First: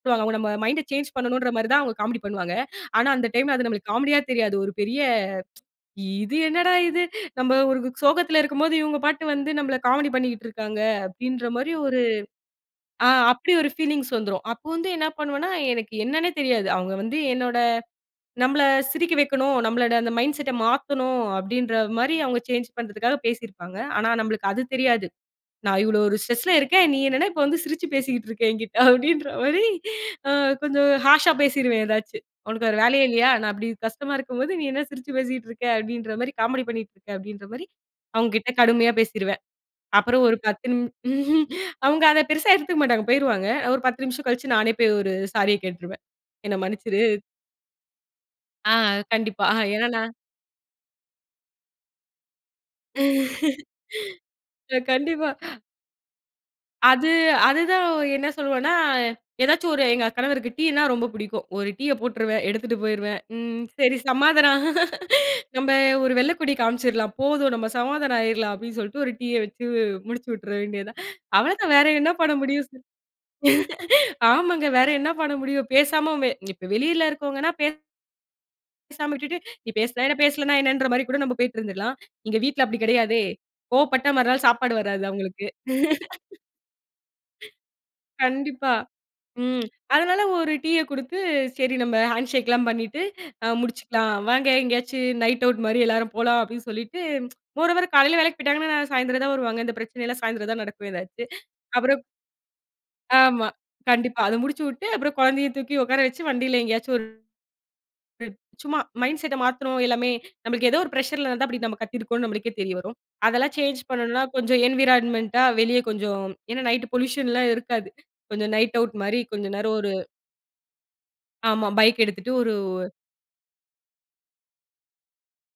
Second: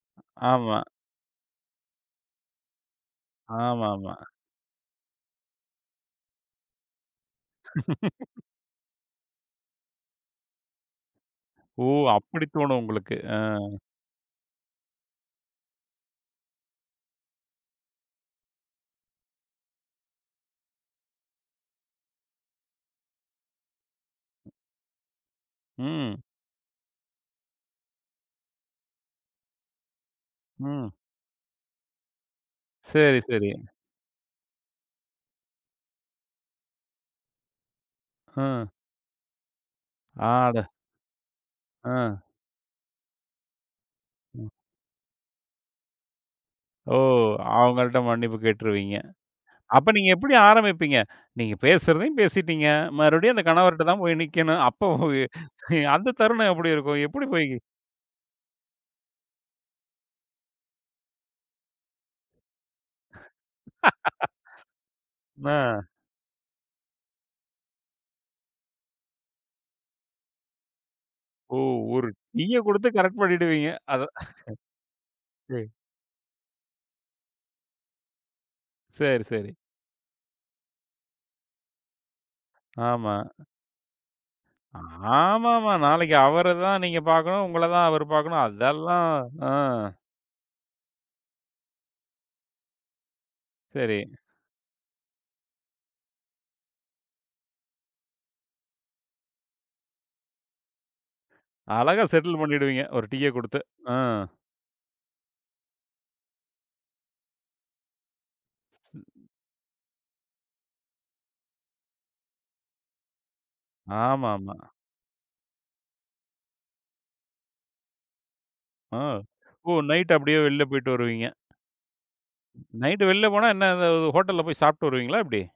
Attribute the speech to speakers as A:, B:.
A: இப்போ அவங்க நம்ம
B: ஆமா.
A: மைண்ட் சேஞ்ச் பண்ணணும்ன்ற மாதிரிதான் அவங்க காமெடி பண்ணுவாங்க. ஆனா அந்த டைம், அது நம்மளுக்குக்
B: ஆமாமா.
A: காமெடியா தெரியாது. ஒரு பெரிய, இது என்னடா இது! நம்ம ஒரு சோகத்துல இருக்கும்போது இவங்க பாட்டுக்கு வந்து நம்மள காமெடி பண்ணிக்கிட்டு இருக்காங்க. அப்படின்ற மாரி
B: ஓ!
A: ஒரு,
B: அப்படித் தோணும்
A: அ
B: உங்களுக்கு. அ.
A: அப்படி ஒரு ஃபீலிங்ஸ் வந்துரும். அப்போ வந்து என்ன பண்ணுவனா, எனக்கு என்னன்னே தெரியாது. அவங்க வந்து என்னோட நம்மள சிரிக்க வைக்கணும். நம்மளோட மைண்ட் செட்ட மாத்தணும் அப்டின்ற மாரி அவங்க சேஞ்ச் பண்றதுக்காகப் பேசி இருப்பாங்க. ஆனா நம்மளுக்கு அது தெரியாது. நான் இவ்வளவு ஒரு
B: ம்.
A: ஸ்ட்ரஸ்ல இருக்கேன். நீ என்னன்னா இப்போ வந்து சிரிச்சு பேசிக்கிட்டு இருக்க எங்கிட்டே. அப்டின்ற மாரி அ கொஞ்சம்
B: ம்.
A: ஹார்ஸ்ஸா பேசிடுவேன் எதாச்சும். உனக்கு வேற வேலையா
B: சரி,
A: இல்லையா?
B: சரி.
A: நான் அப்படி கஷ்டமா இருக்கும்போது, நீ என்ன சிரிச்சு பேசிக்கிட்டு இருக்க? அப்படின்ற மாரி காமெடி பண்ணிகிட்டு இருக்க? அப்டின்ற மாரி அவங்க கிட்ட
B: அ.
A: கடுமையா பேசிருவேன். அப்புறம் ஒரு
B: ஆட
A: பத்து நிமி அவங்க
B: அ.
A: அதப் பெருசா எடுத்துக்க மாட்டாங்க, போயிருவாங்க. ஒரு 10 நிமிஷம்
B: ம்.
A: கழிச்சு நானே போயி ஒரு சாரிய கேட்ருவேன். என்னை
B: ஓ!
A: மன்னிச்சிரு.
B: அவங்கள்ட மன்னிப்பு
A: ஆ,
B: கேட்டுருவீங்க.
A: கண்டிப்பா. ஏன்னா,
B: அப்ப
A: நா
B: நீங்க எப்படி ஆரம்பிப்பீங்க? நீங்கப் பேசுறதையும் பேசிட்டீங்க. மறுபடியும் அந்த கணவர்ட்ட தான் போய் நிக்கணும். அப்போ,
A: கண்டிப்பா.
B: அந்தத் தருணம் எப்படி இருக்கும்?
A: அது
B: எப்படி போய்
A: அது தான். என்ன சொல்லுவனா எதாச்சும் ஒரு எங்க கணவருக்கு டீனா ரொம்ப பிடிக்கும். ஒரு டீய போட்டுருவேன், எடுத்துட்டு போயிருவேன். ம், சரி சமாதானம். நம்ம
B: ஆ.
A: ஒரு வெள்ளைக்கொடி காமிச்சிரலாம், போதும் நம்ம சமாதானம் ஆயிரலாம் அப்படின்னு சொல்லிட்டு ஒரு டீ வச்சு முடிச்சுயுட்டு விட்ற வேண்டியதுதான்.
B: ஓ!
A: அவ்வளவுதான். வேற
B: ஒரு
A: என்ன பண்ண
B: டீய
A: முடியும்?
B: கொடுத்துக் கரெக்ட் பண்ணிடுவீங்க. அதான்.
A: ஆமாங்க. வேற என்ன பண்ண
B: சரி.
A: முடியும்? பேசாம வெ இப்ப வெளியில இருக்கறவங்கனா, பே பேசாம
B: சரி,
A: விட்டுட்டு,
B: சரி.
A: நீ பேசுனா என்ன? பேசலைன்னா என்னன்ற மாரி கூட நாம போயிட்டு இருந்துறலாம். இங்க வீட்டுல அப்படி
B: ஆமா.
A: கிடையாதே. கோபப்பட்ட மறுநாள் சாப்பாடு வராது அவங்களுக்கு.
B: ஆமாமா. நாளைக்கு அவரை தான் நீங்கப் பாக்கணும். உங்கள தான் அவர் பாக்கணும்.
A: கண்டிப்பா.
B: அதெல்லாம், ஆ
A: ம். அதனால ஒரு டீய கொடுத்து சரி நம்ம ஹண்ஷெக்லாம், அ பண்ணிட்டு
B: சரி.
A: முடிச்சுக்கலாம். வாங்க. எங்கேயாச்சும் நைட் ஆவுட் மாரி எல்லாரும் போலாம், அப்படின்னு சொல்லிட்டு, மோரோவர், காலைல வேலைக்குப் போயிட்டாங்கன்னா சாயந்தரம் தான் வருவாங்க. இந்தப் பிரச்சனை எல்லாம் சாயந்தரம் தான் நடக்கும் எதாச்சும். அப்புறம்
B: அழகா செட்டுல் பண்ணிடுவீங்க, ஒரு டீய
A: ஆமா.
B: குடுத்து. அ.
A: கண்டிப்பா அத முடிச்சுவுட்டு, அப்புறம் குழந்தையைத் தூக்கி உக்கார வச்சு வண்டியில எங்கேயாச்சும் ஒரு சும்மா மைண்ட்செட் மாத்தணும் எல்லாமே. நமக்கு ஏதோ ஒரு பிரஷ்சர் அப்படி நம்ம கத்திருக்கோம்னு நம்மளுக்கே தெரிய வரும். அதெல்லாம் சேஞ்ச் பண்ணனும்னா
B: ஆமாமா.
A: கொஞ்சம் என்வாயிராய்மன்ட்டா வெளிய கொஞ்சம் ஏன்னா, நைட் பொலீயுஷன் எல்லாம் இருக்காது. கொஞ்சம் நைட் ஆவுட் மாரி,
B: ம்.
A: கொஞ்ச
B: ஓ,
A: நேரம் ஒரு
B: நைட்டு அப்படியே வெளில போயிட்டு வருவீங்க.
A: ஆமா. பைக் எடுத்துட்டு ஒரு
B: நைட்டு வெளில போனா என்ன, இந்த ஹோட்டல்ல போய் சாப்பிட்டு வருவீங்களா? எப்படி.